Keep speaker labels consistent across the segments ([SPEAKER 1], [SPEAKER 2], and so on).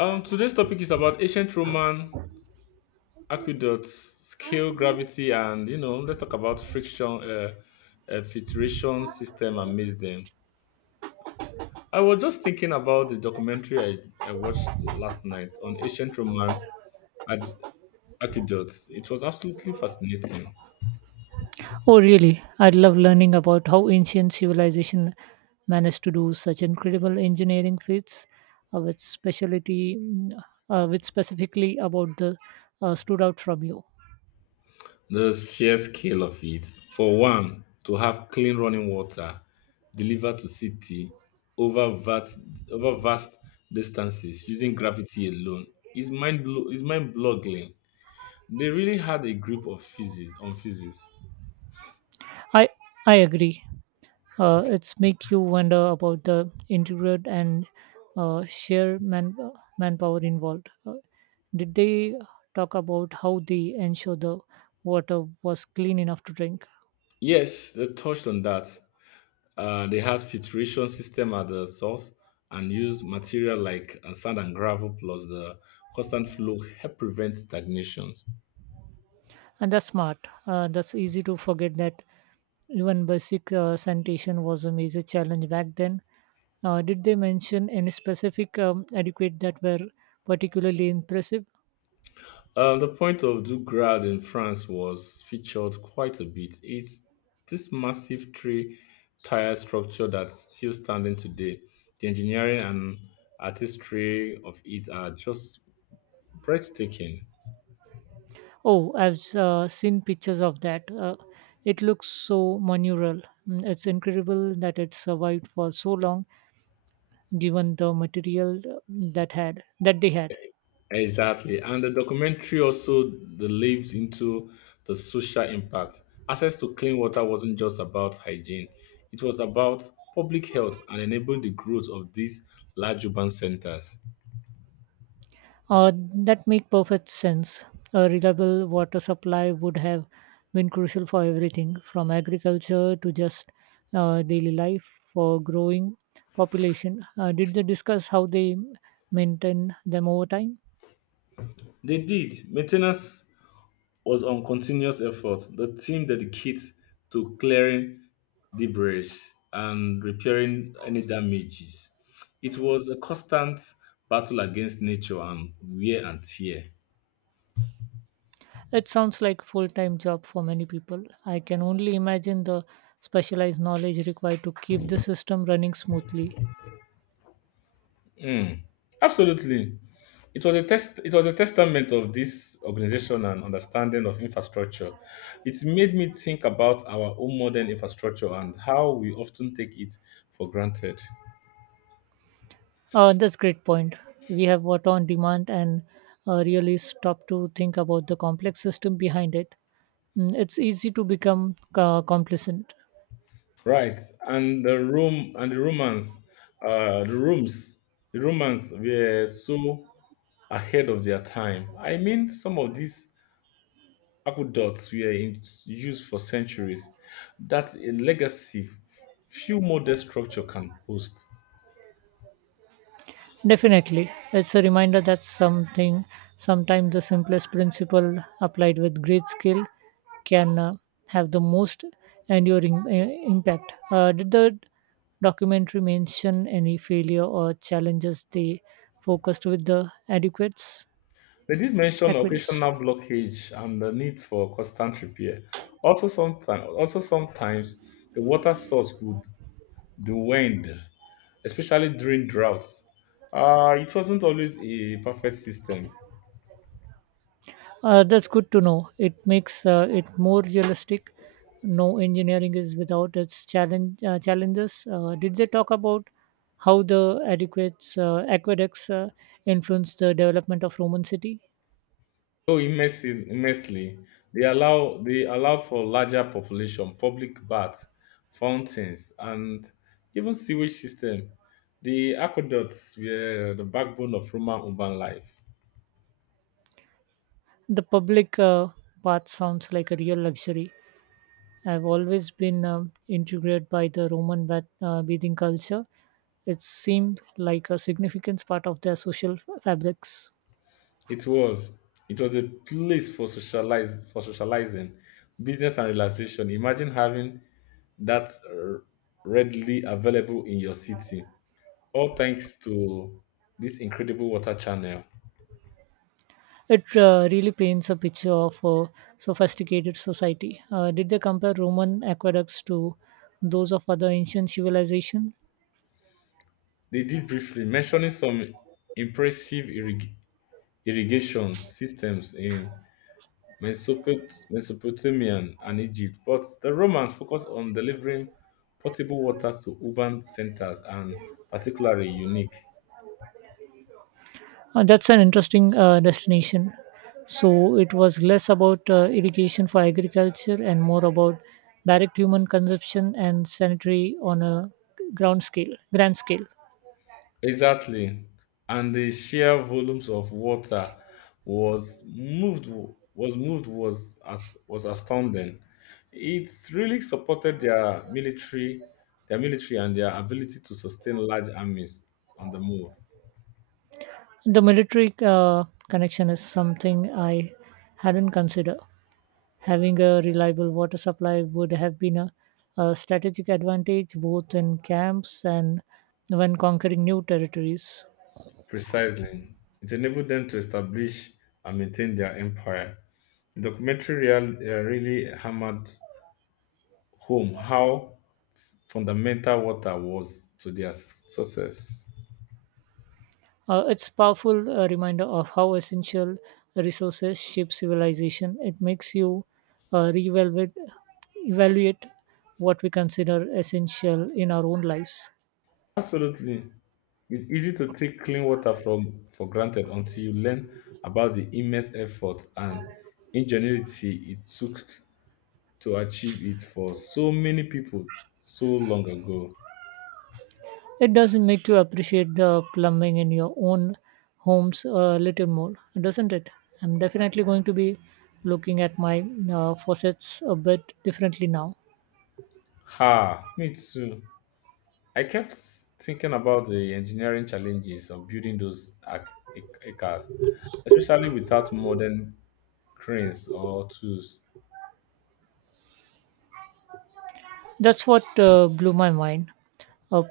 [SPEAKER 1] Today's topic is about ancient Roman aqueducts, scale, gravity, and let's talk about friction, filtration system, and mix them. I was just thinking about the documentary I watched last night on ancient Roman ad- aqueducts. It was absolutely fascinating.
[SPEAKER 2] Oh, really? I'd love learning about how ancient civilization managed to do such incredible engineering feats with with specifically about the stood out from you.
[SPEAKER 1] The sheer scale of it, for one, to have clean running water delivered to city over vast, over vast distances using gravity alone is is mind boggling. They really had a grip of physics on physics.
[SPEAKER 2] I I agree. It's make you wonder about the intricate and sheer manpower involved. Did they talk about how they ensure the water was clean enough to drink?
[SPEAKER 1] Yes, they touched on that. They had filtration system at the source and used material like sand and gravel plus the constant flow help prevent stagnation.
[SPEAKER 2] And that's smart. That's easy to forget that even basic sanitation was a major challenge back then. Did they mention any specific adequate that were particularly impressive?
[SPEAKER 1] The point of Dougrade in France was featured quite a bit. It's this massive three tier structure that's still standing today. The engineering and artistry of it are just breathtaking.
[SPEAKER 2] Oh, I've seen pictures of that. It looks so monumental. Mm, it's incredible that it survived for so long, given the material that they had.
[SPEAKER 1] Exactly. And the documentary also delved into the social impact. Access to clean water wasn't just about hygiene, it was about public health and enabling the growth of these large urban centers.
[SPEAKER 2] Uh, that make perfect sense. A reliable water supply would have been crucial for everything from agriculture to just daily life for growing population. Did they discuss how they maintain them over time?
[SPEAKER 1] They did. Maintenance was on continuous effort. The team dedicates to clearing debris and repairing any damages. It was a constant battle against nature and wear and tear.
[SPEAKER 2] It sounds like full-time job for many people. I can only imagine the specialized knowledge required to keep the system running smoothly.
[SPEAKER 1] Mm, absolutely. It was a testament of this organization and understanding of infrastructure. It made me think about our own modern infrastructure and how we often take it for granted.
[SPEAKER 2] That's great point. We have water on demand and really stop to think about the complex system behind it. Mm, it's easy to become complacent.
[SPEAKER 1] Right, and the Romans, uh, the rooms, the Romans were so ahead of their time. I mean, some of these aqueducts were in use for centuries. That's a legacy few modern structure can boast.
[SPEAKER 2] Definitely. It's a reminder that sometimes the simplest principle applied with great skill can have the most enduring impact. Did the documentary mention any failure or challenges they focused with the adequates?
[SPEAKER 1] They did mention
[SPEAKER 2] Adequates.
[SPEAKER 1] occasional blockage and the need for constant repair. Also sometimes the water source would dwindle especially during droughts. It wasn't always a perfect system.
[SPEAKER 2] That's good to know. It makes it more realistic. No engineering is without its challenges. Did they talk about how the aqueducts influenced the development of Roman city?
[SPEAKER 1] Immensely, they allowed for larger population, public baths, fountains, and even sewage system. The aqueducts were the backbone of Roman urban life.
[SPEAKER 2] The public bath sounds like a real luxury. I've always been intrigued by the bathing culture. It seemed like a significant part of their social fabrics.
[SPEAKER 1] It was it was a place for socialize for socializing, business and relaxation. Imagine having that readily available in your city all thanks to this incredible water channel.
[SPEAKER 2] It really paints a picture of a sophisticated society. Did they compare Roman aqueducts to those of other ancient civilizations?
[SPEAKER 1] They did briefly mentioning some impressive irrigation systems in Mesopotamia and Egypt, but the Romans focused on delivering potable waters to urban centers and particularly unique.
[SPEAKER 2] That's an interesting destination. So it was less about irrigation for agriculture and more about direct human consumption and sanitary on a grand scale.
[SPEAKER 1] Exactly. And the sheer volumes of water was moved was as was astounding. It's really supported their military and their ability to sustain large armies on the move.
[SPEAKER 2] The military connection is something I hadn't considered. Having a reliable water supply would have been a strategic advantage both in camps and when conquering new territories.
[SPEAKER 1] Precisely. It enabled them to establish and maintain their empire. The documentary really hammered home how fundamental water was to their success.
[SPEAKER 2] It's powerful reminder of how essential resources shape civilization. It makes you reevaluate evaluate what we consider essential in our own lives.
[SPEAKER 1] Absolutely. It's easy to take clean water from for granted until you learn about the immense effort and ingenuity it took to achieve it for so many people so long ago.
[SPEAKER 2] It does make you appreciate the plumbing in your own homes a little more, doesn't it? I'm definitely going to be looking at my faucets a bit differently now.
[SPEAKER 1] Ha, me too. I kept thinking about the engineering challenges of building those acres, especially without modern cranes or tools.
[SPEAKER 2] That's what blew my mind. A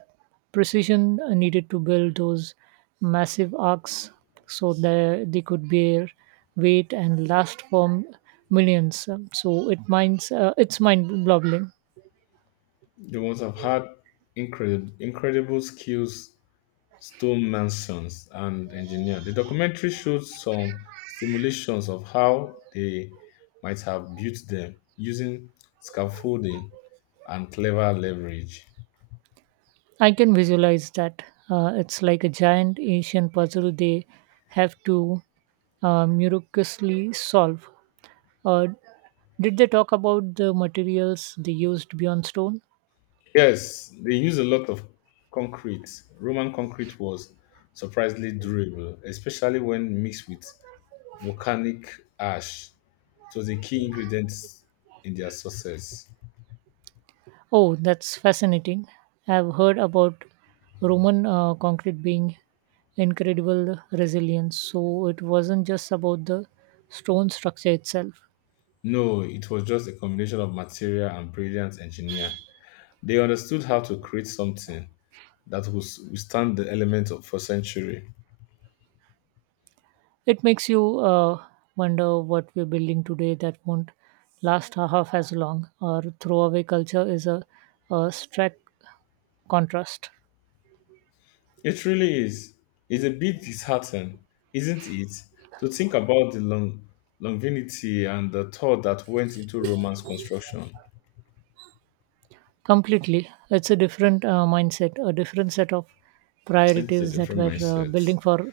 [SPEAKER 2] precision needed to build those massive arcs so that they could bear weight and last for millions. So it it's mind-boggling.
[SPEAKER 1] They must have had incredible skills stone masons and engineers. The documentary showed some simulations of how they might have built them using scaffolding and clever leverage.
[SPEAKER 2] I can visualize that. It's like a giant Asian puzzle they have to miraculously solve. Uh, did they talk about the materials they used beyond stone?
[SPEAKER 1] Yes, they use a lot of concrete. Roman concrete was surprisingly durable, especially when mixed with volcanic ash. It was a key ingredient in their success.
[SPEAKER 2] Oh, that's fascinating. I've heard about Roman concrete being incredible resilience, so it wasn't just about the stone structure itself.
[SPEAKER 1] No, it was just a combination of material and brilliant engineer. They understood how to create something that would withstand the element of for century.
[SPEAKER 2] It makes you wonder what we're building today that won't last half as long. Our throwaway culture is a stark contrast.
[SPEAKER 1] It really is. It's a bit disheartening, isn't it, to think about the longevity and the thought that went into Roman's construction.
[SPEAKER 2] Completely. It's a different mindset, a different set of
[SPEAKER 1] It's a
[SPEAKER 2] priorities that
[SPEAKER 1] different
[SPEAKER 2] we're
[SPEAKER 1] mindset.
[SPEAKER 2] building for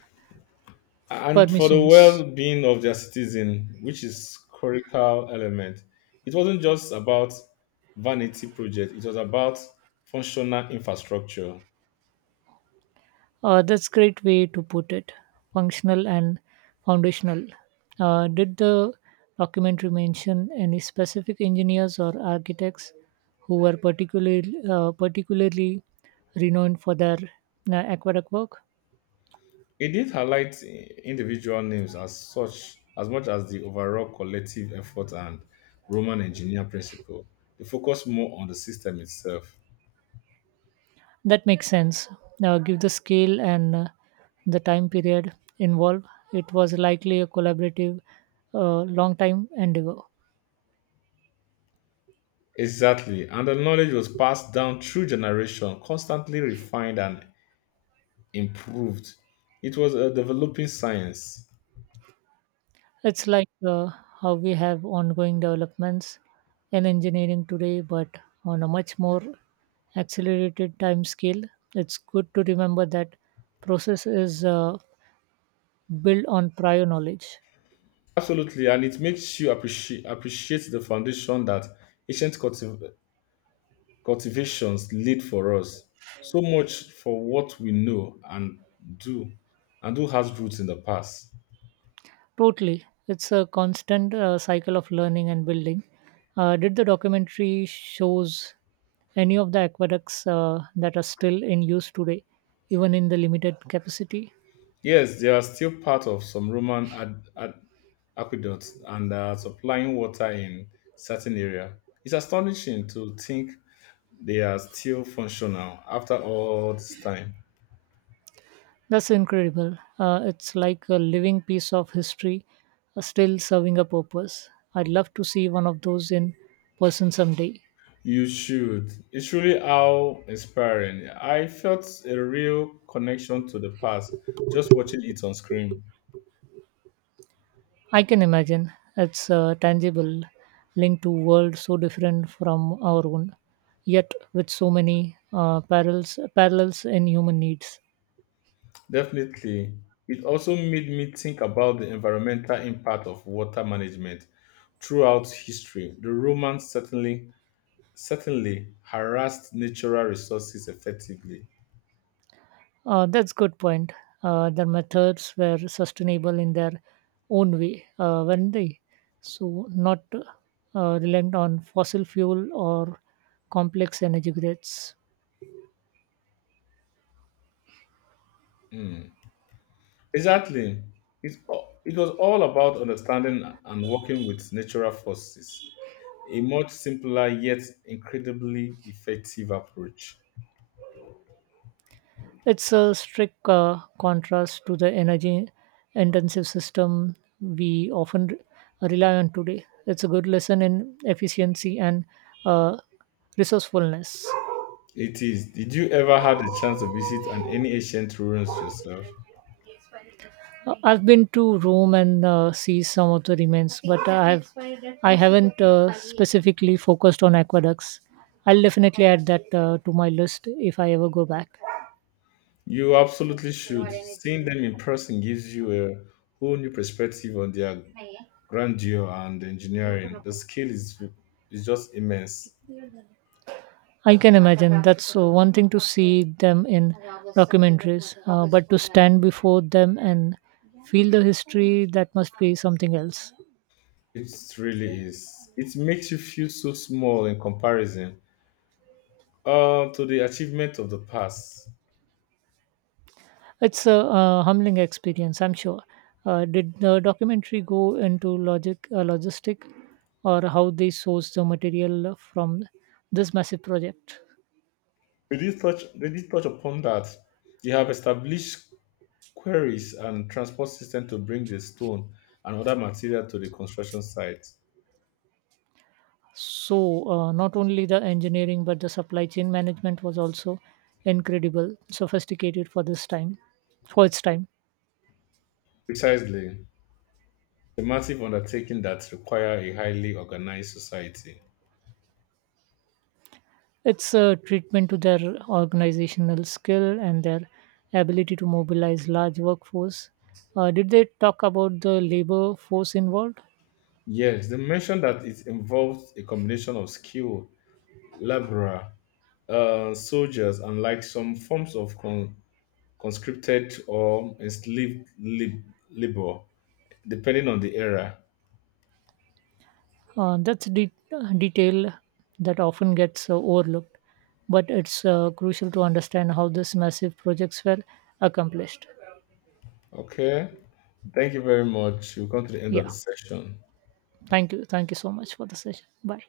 [SPEAKER 1] And for the
[SPEAKER 2] permissions.
[SPEAKER 1] well-being of their citizen, which is critical element, it wasn't just about vanity project. It was about functional infrastructure.
[SPEAKER 2] That's great way to put it. Functional and foundational. Did the documentary mention any specific engineers or architects who were particularly renowned for their aqueduct work?
[SPEAKER 1] It did highlight individual names as such as much as the overall collective effort and Roman engineer principle. The focused more on the system itself.
[SPEAKER 2] That makes sense. Now, give the scale and the time period involved. It was likely a collaborative, long time endeavor.
[SPEAKER 1] Exactly, and the knowledge was passed down through generation, constantly refined and improved. It was a developing science.
[SPEAKER 2] It's like how we have ongoing developments in engineering today, but on a much more accelerated time scale. It's good to remember that process is built on prior knowledge.
[SPEAKER 1] Absolutely, and it makes you appreciate the foundation that ancient cultivations lead for us. So much for what we know and do, and who has roots in the past.
[SPEAKER 2] Totally. It's a constant cycle of learning and building. Did the documentary shows any of the aqueducts that are still in use today, even in the limited capacity?
[SPEAKER 1] Yes, they are still part of some Roman aqueducts and are supplying water in certain area. It's astonishing to think they are still functional after all this time.
[SPEAKER 2] That's incredible. It's like a living piece of history, still serving a purpose. I'd love to see one of those in person someday.
[SPEAKER 1] You should. It's really how inspiring. I felt a real connection to the past just watching it on screen.
[SPEAKER 2] I can imagine it's tangible, linked to a world so different from our own, yet with so many parallels in human needs.
[SPEAKER 1] Definitely. It also made me think about the environmental impact of water management throughout history. The Romans certainly harassed natural resources effectively.
[SPEAKER 2] That's good point. Their methods were sustainable in their own way, weren't they? So not reliant on fossil fuel or complex energy grids.
[SPEAKER 1] Mm. Exactly. It, it was all about understanding and working with natural forces. A much simpler yet incredibly effective approach.
[SPEAKER 2] It's a strict contrast to the energy-intensive system we often rely on today. It's a good lesson in efficiency and uh, resourcefulness.
[SPEAKER 1] It is. Did you ever have the chance to visit an any ancient ruins yourself?
[SPEAKER 2] I've been to Rome and see some of the remains, but I haven't specifically focused on aqueducts. I'll definitely add that to my list if I ever go back.
[SPEAKER 1] You absolutely should. Seeing them in person gives you a whole new perspective on their grandeur and engineering. The scale is just immense.
[SPEAKER 2] I can imagine that's one thing to see them in but to stand before them and feel the history that must be something else.
[SPEAKER 1] It really is. It makes you feel so small in comparison to the achievement of the past.
[SPEAKER 2] It's a humbling experience, I'm sure. Did the documentary go into logistic, or how they source the material from this massive project?
[SPEAKER 1] They did touch upon that. They have established quarries and transport system to bring the stone and other material to the construction site.
[SPEAKER 2] So not only the engineering but the supply chain management was also incredible, sophisticated for for its time.
[SPEAKER 1] Precisely. A massive undertaking that require a highly organized society.
[SPEAKER 2] It's a treatment to their organizational skill and their ability to mobilize large workforce. Did they talk about the labor force involved?
[SPEAKER 1] Yes, they mentioned that it involves a combination of skill, labor, soldiers, and like some forms of conscripted or enslaved labor, depending on the era.
[SPEAKER 2] Uh, that's a de- detail that often gets overlooked, but it's crucial to understand how these massive projects were accomplished.
[SPEAKER 1] Okay, thank you very much. We've come to the end of
[SPEAKER 2] Yeah,
[SPEAKER 1] the session.
[SPEAKER 2] thank you. Thank you so much for the session. Bye.